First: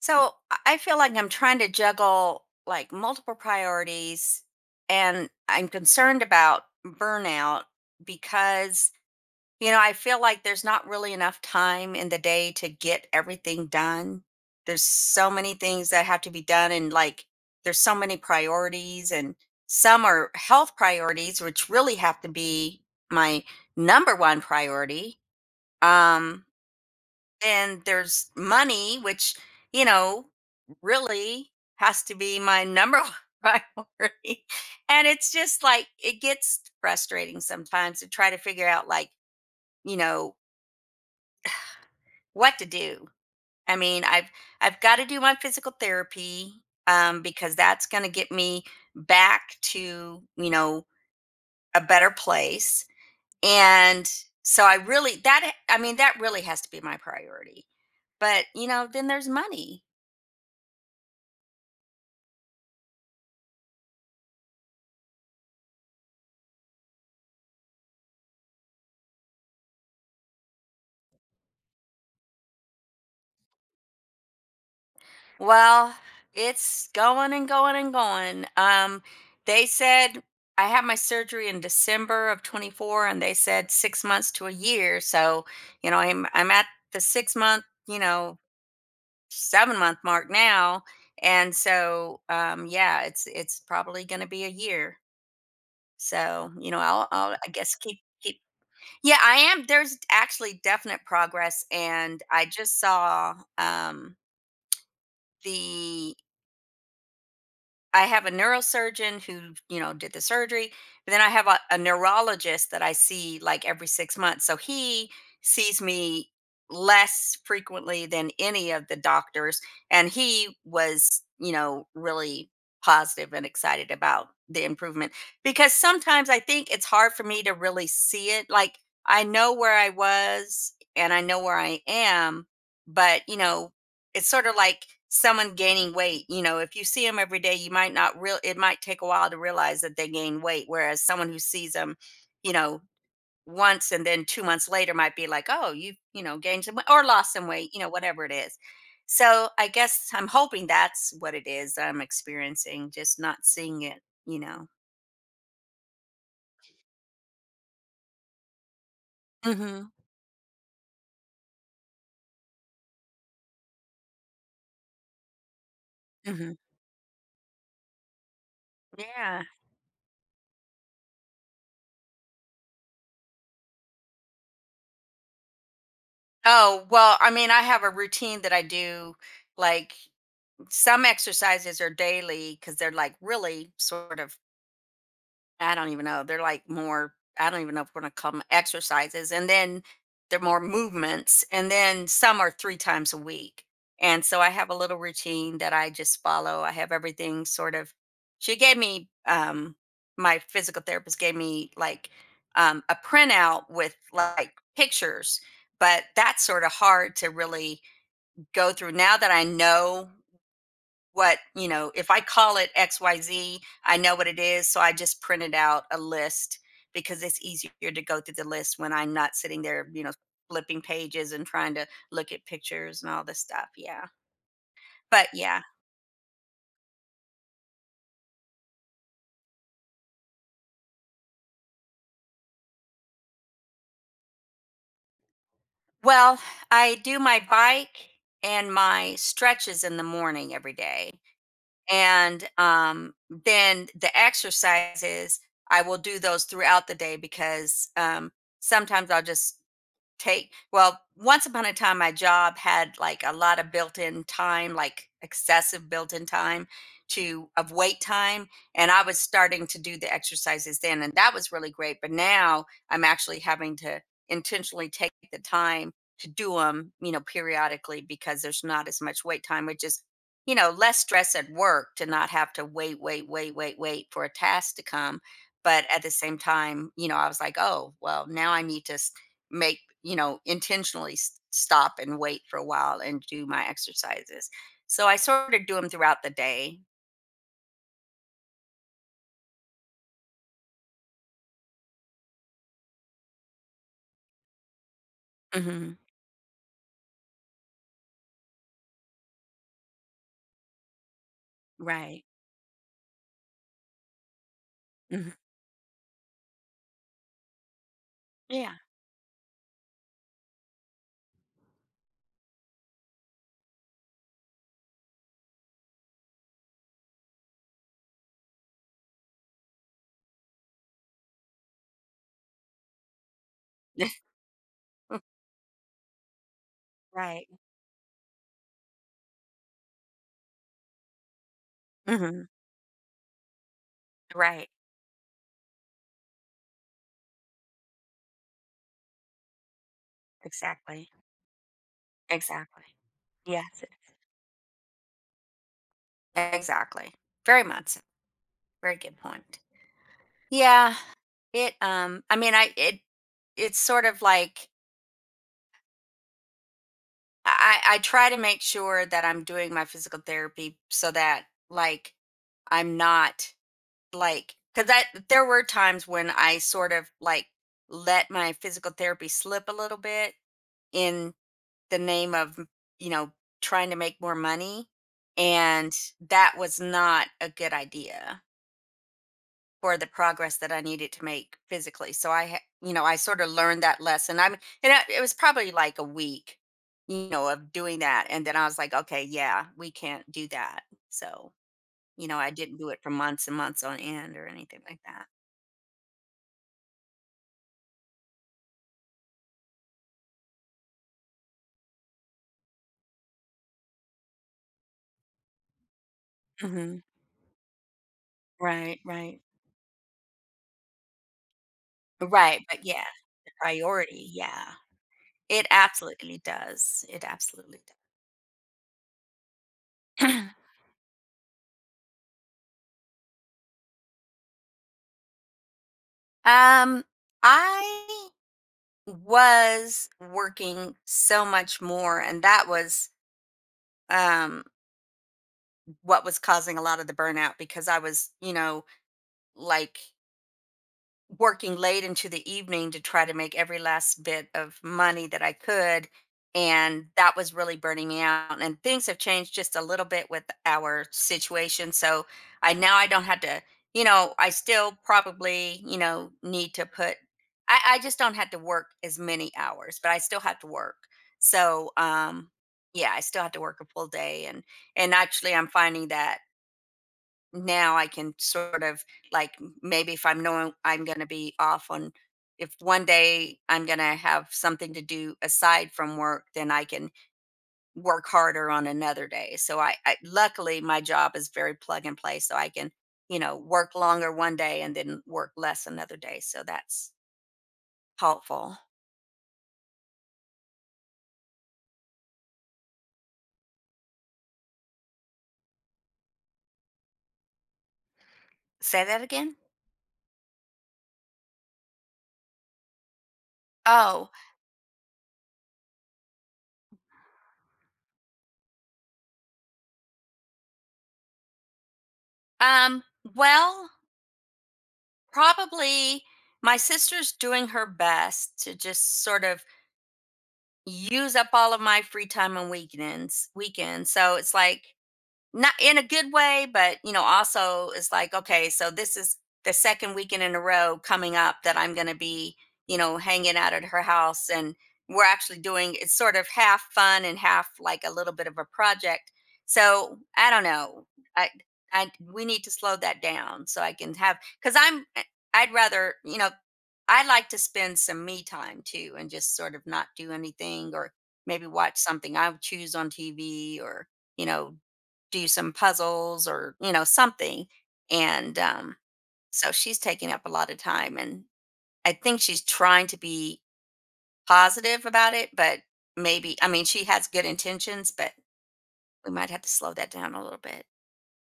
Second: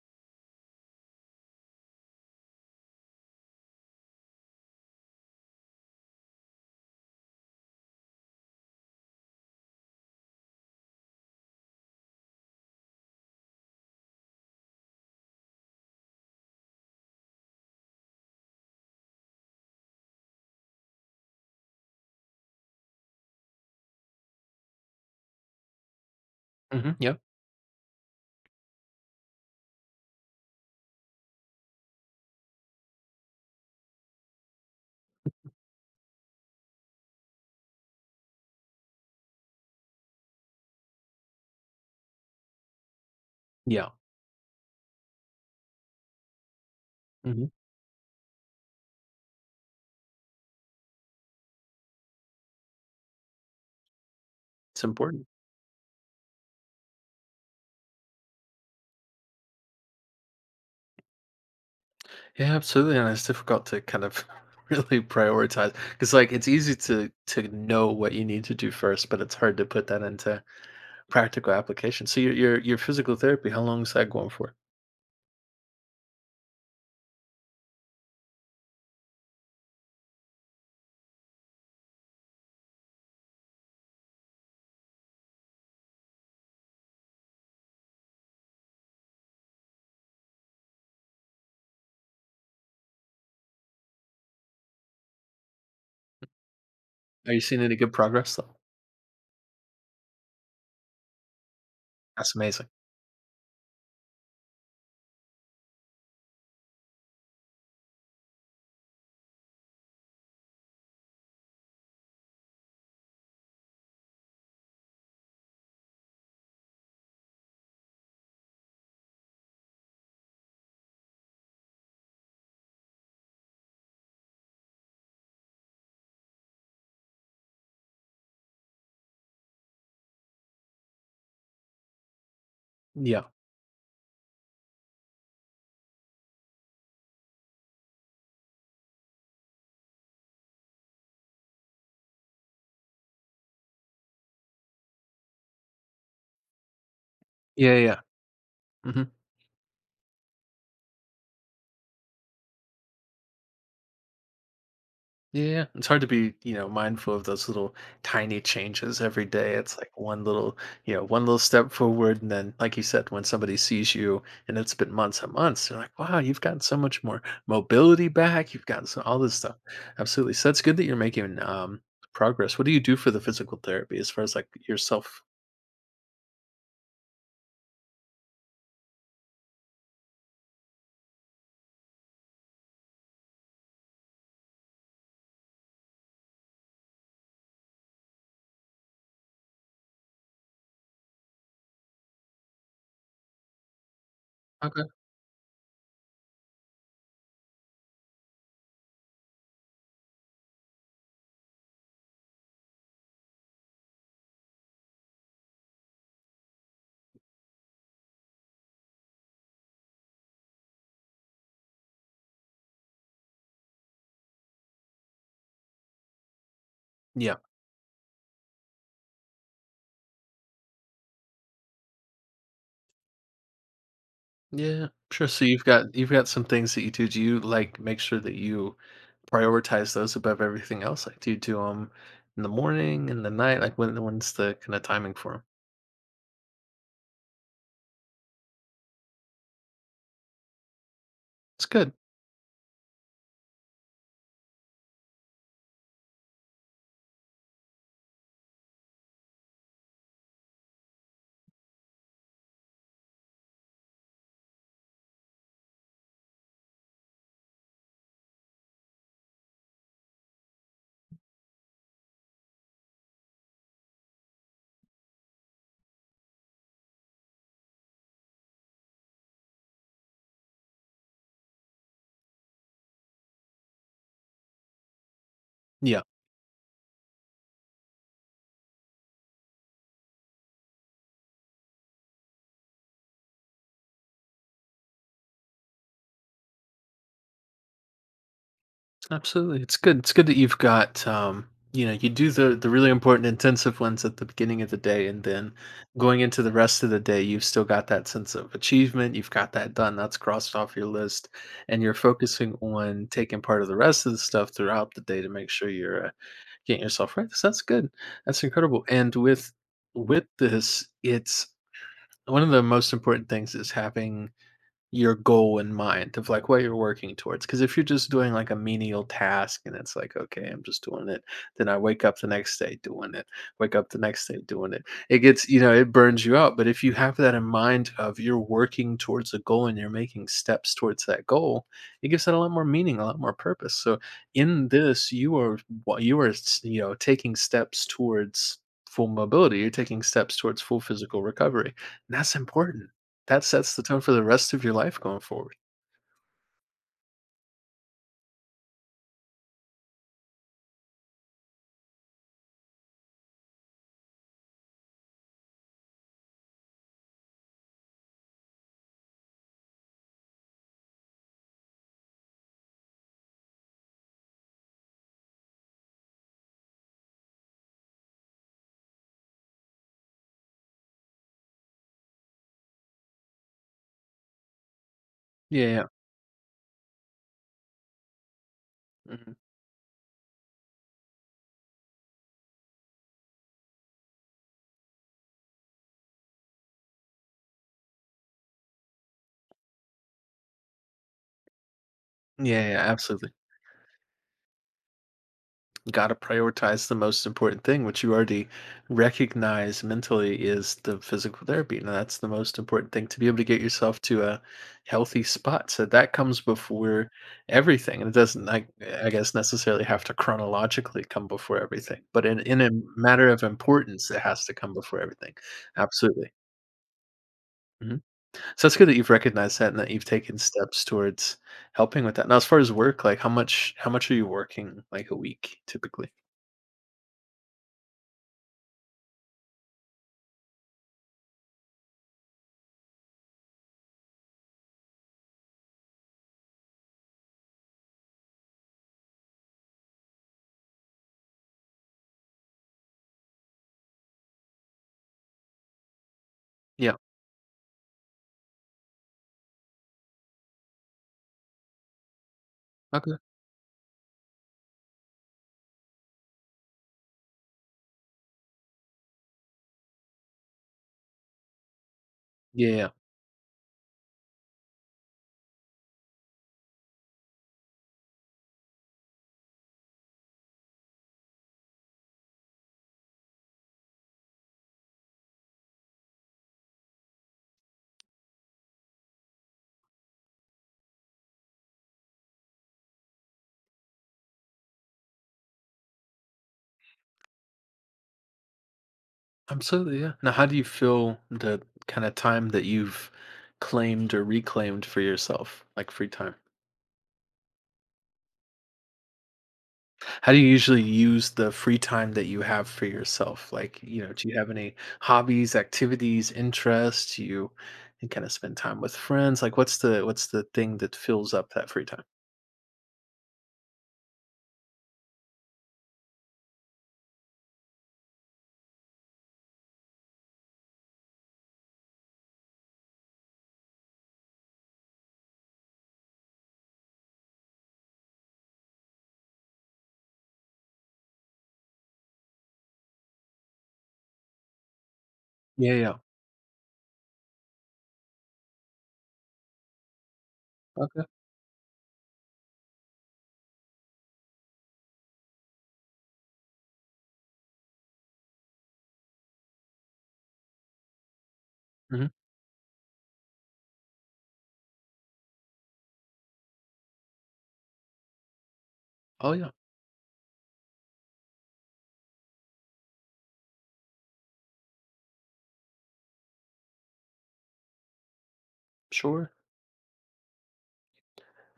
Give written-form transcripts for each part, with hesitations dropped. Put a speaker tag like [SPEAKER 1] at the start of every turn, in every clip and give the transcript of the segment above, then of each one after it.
[SPEAKER 1] So I feel like I'm trying to juggle, like, multiple priorities, and I'm concerned about burnout because, I feel like there's not really enough time in the day to get everything done. There's so many things that have to be done, and, like, there's so many priorities, and some are health priorities which really have to be my number one priority. Um
[SPEAKER 2] Mhm. Yep.
[SPEAKER 1] and there's money, which, you know, really has to be my number one priority. And it's just, like, it gets frustrating sometimes to try to figure out, like, you know, what to do. I
[SPEAKER 2] Yeah.
[SPEAKER 1] mean, I've got to do my physical therapy
[SPEAKER 2] Mhm.
[SPEAKER 1] because that's going to get me back to, a better place. And so
[SPEAKER 2] It's important.
[SPEAKER 1] I mean that really has to be my priority. But, then there's money.
[SPEAKER 2] Yeah, absolutely, and it's difficult to kind of really prioritize because, like, it's easy to know what you need to do first, but it's hard to put that into practical application. So your physical therapy, how long is that going for?
[SPEAKER 1] Well, it's going and going and going. They said I had my surgery in December of 24, and they said 6 months to a year. So, I'm at the 6 month, 7 month mark now, and so yeah, it's probably going to be a year. So, I'll
[SPEAKER 2] Are you
[SPEAKER 1] I
[SPEAKER 2] seeing
[SPEAKER 1] guess
[SPEAKER 2] any good
[SPEAKER 1] keep
[SPEAKER 2] progress
[SPEAKER 1] keep.
[SPEAKER 2] though?
[SPEAKER 1] Yeah, I am. There's actually definite progress, and
[SPEAKER 2] That's
[SPEAKER 1] I
[SPEAKER 2] amazing.
[SPEAKER 1] just saw the I have a neurosurgeon who, did the surgery, but then I have a neurologist that I see like every 6 months. So he sees me less frequently than any of the doctors. And he was, really positive and excited about the improvement, because sometimes I think it's hard for me to really see it. Like, I know where I was and I know where I am, but,
[SPEAKER 2] Yeah.
[SPEAKER 1] it's sort of like someone gaining weight. If you see them every day, you might not real. It might take a while to realize that they gain weight. Whereas someone who sees them, you know, once, and then 2 months later might be like, oh, you know gained some weight or lost some weight.
[SPEAKER 2] Yeah. Yeah. Yeah.
[SPEAKER 1] Whatever it is.
[SPEAKER 2] Mhm.
[SPEAKER 1] So I guess I'm hoping that's what it is I'm experiencing, just not seeing it. You know.
[SPEAKER 2] Yeah, yeah, it's hard to be, you know, mindful of those little tiny changes every day. It's like
[SPEAKER 1] Hmm.
[SPEAKER 2] one little, you know, one little step forward. And then, like you said, when somebody sees you and it's been months and months, they're like, wow, you've
[SPEAKER 1] Hmm.
[SPEAKER 2] gotten so much more mobility back. You've gotten so, all this
[SPEAKER 1] Yeah.
[SPEAKER 2] stuff. Absolutely. So that's good that you're making progress. What do you do for the physical therapy as far as like yourself?
[SPEAKER 1] Oh, well, I mean, I have a routine that I do, like some exercises are daily because they're like really sort of, I don't even know if we're going to call them exercises. And then they're more movements, and then some are three times a week. And so I have a
[SPEAKER 2] Okay.
[SPEAKER 1] little routine that I just follow. I have everything sort of. She gave me um my physical therapist gave me, like, a printout with, like, pictures, but that's sort of hard to really go through now that I know what, if I call it XYZ, I know what it is. So I just printed out a list because
[SPEAKER 2] Yeah.
[SPEAKER 1] it's easier to go through the list when I'm not sitting there, flipping pages and trying to look at pictures and all this stuff. Yeah.
[SPEAKER 2] Yeah. Sure.
[SPEAKER 1] But
[SPEAKER 2] So
[SPEAKER 1] yeah.
[SPEAKER 2] you've got some things that you do. Do you like make sure that you prioritize those above everything else? I do do them in the morning, in the night, like when's the kind of timing for them?
[SPEAKER 1] Well, I do my bike and my stretches in the morning every day.
[SPEAKER 2] It's good.
[SPEAKER 1] And then the exercises, I will do those throughout the day because sometimes I'll just take well, once upon a time my job had, like, a lot of built-in time, like excessive built-in time, to of wait time. And I was starting to do the exercises then, and that was really great. But now I'm actually having to intentionally take the time to do them, periodically, because there's not as much wait time, which is, less stress at work to not have to wait, wait, wait, wait, wait for a task to come. But
[SPEAKER 2] Yeah,
[SPEAKER 1] at the same time, I was like, oh, well, now I need to make, intentionally stop and wait for a while and do my exercises. So I sort of do them throughout the day.
[SPEAKER 2] absolutely. It's good. It's good that you've got you know, you do the really important intensive ones at the beginning of the day, and then
[SPEAKER 1] Hmm.
[SPEAKER 2] going into the rest of the day, you've still got that sense of achievement. You've got that done. That's crossed off your list, and you're
[SPEAKER 1] Right.
[SPEAKER 2] focusing on taking part of the rest of the stuff throughout the day to
[SPEAKER 1] Hmm.
[SPEAKER 2] make sure you're getting yourself right. So that's good. That's
[SPEAKER 1] Yeah.
[SPEAKER 2] incredible. And with this, it's one of the most important things is having your goal in mind of like what you're working towards, because if you're just doing like a menial task and it's like, okay, I'm just doing it, then I wake up the next day doing it, wake up the next day doing it, it gets, you know, it burns you out. But if you have that in
[SPEAKER 1] Right.
[SPEAKER 2] mind of you're working towards a goal and you're making steps towards that goal, it gives it a
[SPEAKER 1] Hmm.
[SPEAKER 2] lot more meaning, a lot more purpose. So in
[SPEAKER 1] Right.
[SPEAKER 2] this, you are you are you know, taking steps towards full mobility, you're taking steps towards full
[SPEAKER 1] Exactly.
[SPEAKER 2] physical recovery, and that's
[SPEAKER 1] Exactly.
[SPEAKER 2] important. That sets the
[SPEAKER 1] Yes.
[SPEAKER 2] tone for the rest of your life going forward.
[SPEAKER 1] Exactly. Very much so. Very good point. Yeah. It um i mean i it it's sort of like I try to make sure that I'm doing my physical therapy, so that, like, I'm not Like, because I there were times when I sort of, like, let my physical therapy slip a little bit in the name of, you know trying to make more money,
[SPEAKER 2] Yeah, yeah.
[SPEAKER 1] and that was not a good idea
[SPEAKER 2] Mhm.
[SPEAKER 1] for the progress that I needed to make physically. So I, I sort of learned that lesson. I mean, it was probably like a week, of doing that, and then I was like, okay, yeah, we can't do that. So, I
[SPEAKER 2] Yeah,
[SPEAKER 1] didn't
[SPEAKER 2] yeah,
[SPEAKER 1] do it for
[SPEAKER 2] absolutely.
[SPEAKER 1] months and months on end or anything like that.
[SPEAKER 2] Gotta prioritize the most important thing, which you already recognize mentally is the physical therapy. And that's the most important thing to be able to get yourself to a healthy spot. So that comes
[SPEAKER 1] Mhm.
[SPEAKER 2] before everything. And it doesn't,
[SPEAKER 1] Right,
[SPEAKER 2] I guess,
[SPEAKER 1] right.
[SPEAKER 2] necessarily have to chronologically come before everything, but
[SPEAKER 1] Right,
[SPEAKER 2] in a
[SPEAKER 1] but yeah,
[SPEAKER 2] matter of
[SPEAKER 1] the
[SPEAKER 2] importance, it
[SPEAKER 1] priority,
[SPEAKER 2] has to come
[SPEAKER 1] yeah.
[SPEAKER 2] before everything.
[SPEAKER 1] It
[SPEAKER 2] Absolutely.
[SPEAKER 1] absolutely does. It absolutely
[SPEAKER 2] Mhm. So it's good that you've recognized that and that you've
[SPEAKER 1] does.
[SPEAKER 2] taken steps towards helping with that. Now, as far as work, like how much are you working like a week typically?
[SPEAKER 1] um, I was working so much more, and that was um what was causing a lot of the burnout because I was, like, working late into the evening to try to make every last bit of money that I could.
[SPEAKER 2] Yeah.
[SPEAKER 1] And that was really burning me out. And things have changed just a little bit with our situation. So I now I
[SPEAKER 2] Okay.
[SPEAKER 1] don't have to, I still probably, need to put I just don't have to work as many hours, but I still have to work. So
[SPEAKER 2] Yeah, yeah.
[SPEAKER 1] yeah, I still have to work a full day. And actually I'm finding that now I can sort of, like, maybe if I'm knowing I'm going to be off on if one day I'm going to have something to do aside from work, then I can work harder on another day. So I luckily my job is very plug and play, so I can, work longer one day and then work less another day. So that's helpful.
[SPEAKER 2] Absolutely. Yeah. Now, how do you feel the kind of time that you've claimed or reclaimed for yourself, like free time?
[SPEAKER 1] Say that again.
[SPEAKER 2] How do you usually use the free time that you have for yourself? Like, you know, do
[SPEAKER 1] Oh,
[SPEAKER 2] you have any hobbies, activities, interests? Do you, you kind of spend time with friends? Like, what's the thing that fills up that free time?
[SPEAKER 1] um, well, probably my sister's doing her best to just sort of use up all of my free time on weekends. So it's like not in a good way, but, also it's like, okay, so this is the second weekend in a row coming up that I'm going to be, hanging out at her house. And we're actually doing
[SPEAKER 2] Yeah,
[SPEAKER 1] it's sort of half fun and half, like, a little bit of a project. So I don't
[SPEAKER 2] yeah.
[SPEAKER 1] know. I, we need to slow that down so I can have, cause I'd rather, I like to spend some me time too and just sort of not do anything, or maybe watch
[SPEAKER 2] Mhm.
[SPEAKER 1] something I would choose on TV, or, you know, do some puzzles, or, something. And
[SPEAKER 2] Oh, yeah.
[SPEAKER 1] so she's taking up a lot of time. And I think she's trying to be positive about it, but maybe, I mean, she has good intentions, but
[SPEAKER 2] Sure.
[SPEAKER 1] we might have to slow that down a little bit.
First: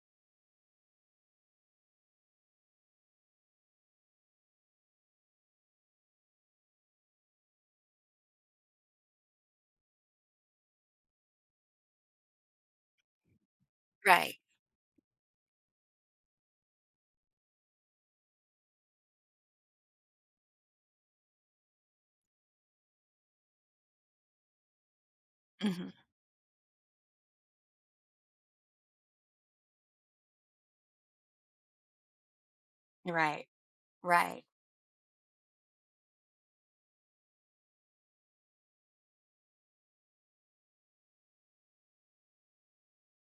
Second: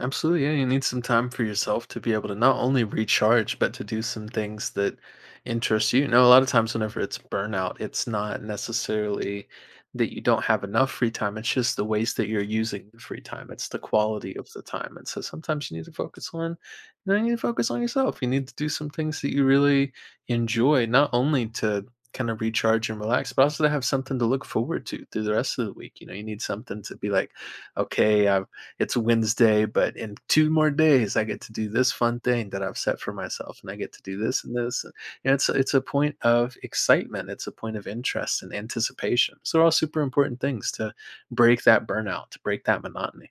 [SPEAKER 2] Absolutely, yeah. You need some time for yourself to be able to not only recharge, but to do some things that interest you. You know, a lot of times whenever it's burnout, it's not necessarily that you don't have enough free time. It's just the ways that you're using the free time. It's the quality
[SPEAKER 1] Right.
[SPEAKER 2] of the time. And so sometimes you need to focus on, you know, you need to focus on yourself. You need to do some things that you really enjoy, not only to kind of recharge and relax, but also to have something to look forward to through the rest of the
[SPEAKER 1] Hmm.
[SPEAKER 2] week. You know, you need something to be like, okay, I've it's Wednesday, but in two more days, I get to do this fun thing that I've set for
[SPEAKER 1] Right.
[SPEAKER 2] myself, and I get to do
[SPEAKER 1] Right,
[SPEAKER 2] this and this. And you know, it's a point of excitement. It's a point of interest and anticipation. So they're all super important things to break that burnout, to break that monotony.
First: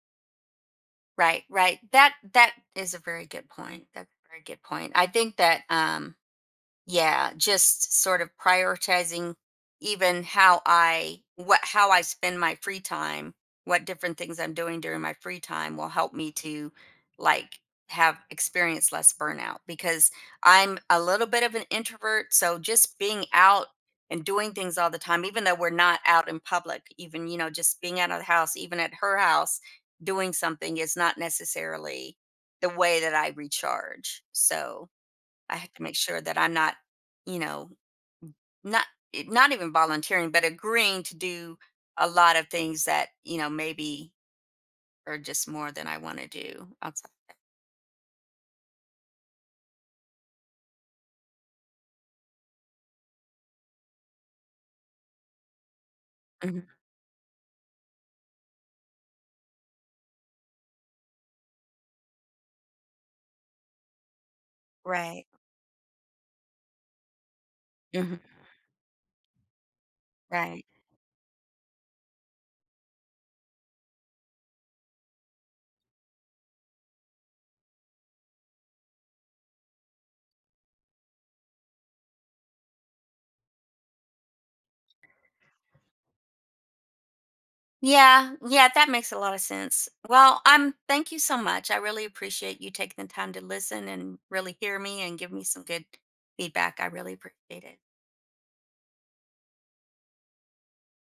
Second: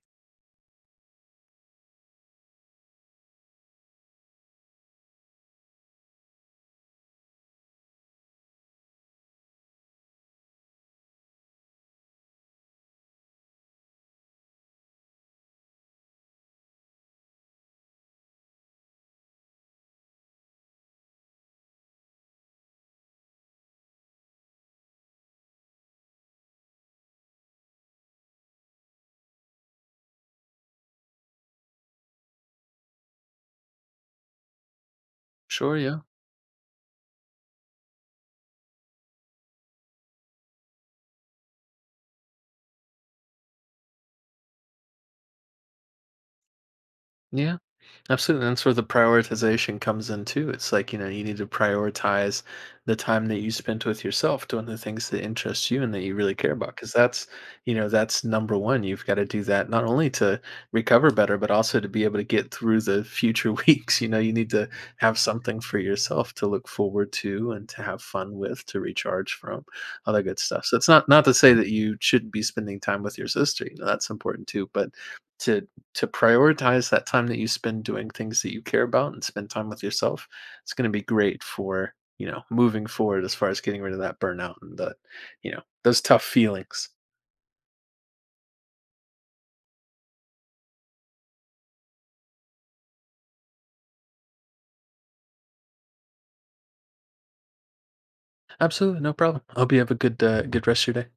[SPEAKER 1] right, right. That is a very good point. That's a very good point. I think that, yeah, just sort of prioritizing, even how I spend my free time, what different things I'm doing during my free time will help me to, like, have experience less burnout, because I'm a little bit of an introvert. So just being out and doing things all the time, even though we're not out in public, even, just being out of the house, even at her house doing something, is not necessarily the way that I recharge. So I have
[SPEAKER 2] Sure,
[SPEAKER 1] to make
[SPEAKER 2] yeah,
[SPEAKER 1] sure that I'm not, you know, not not even volunteering, but agreeing to do a lot of things that, maybe are just more than I want to do outside.
[SPEAKER 2] yeah. Absolutely. That's where the prioritization comes in too. It's like, you know, you need to prioritize the time that you spent with yourself doing the things that interest you and that you really care
[SPEAKER 1] Mhm.
[SPEAKER 2] about. Cause that's, you know, that's number one. You've got to do that not only to recover better, but also to be able to get through the future weeks. You know, you need to have
[SPEAKER 1] Right.
[SPEAKER 2] something for yourself to look forward to and to have
[SPEAKER 1] Mhm.
[SPEAKER 2] fun with, to recharge from, all that good stuff.
[SPEAKER 1] Right.
[SPEAKER 2] So it's not not to say that you shouldn't be spending time with your sister. You know, that's important too. But to to prioritize that time that you spend doing things that you care about and spend time with yourself, it's going to be great for, you know, moving forward as far as getting rid of that burnout and the, you know, those tough feelings.
[SPEAKER 1] Yeah. Yeah. That makes a lot of sense. Well, I'm. Thank you so much. I really appreciate you taking the time to listen and really hear me and give me some good feedback. I really appreciate it.
[SPEAKER 2] Absolutely, no problem. I hope you have a good good rest of your day.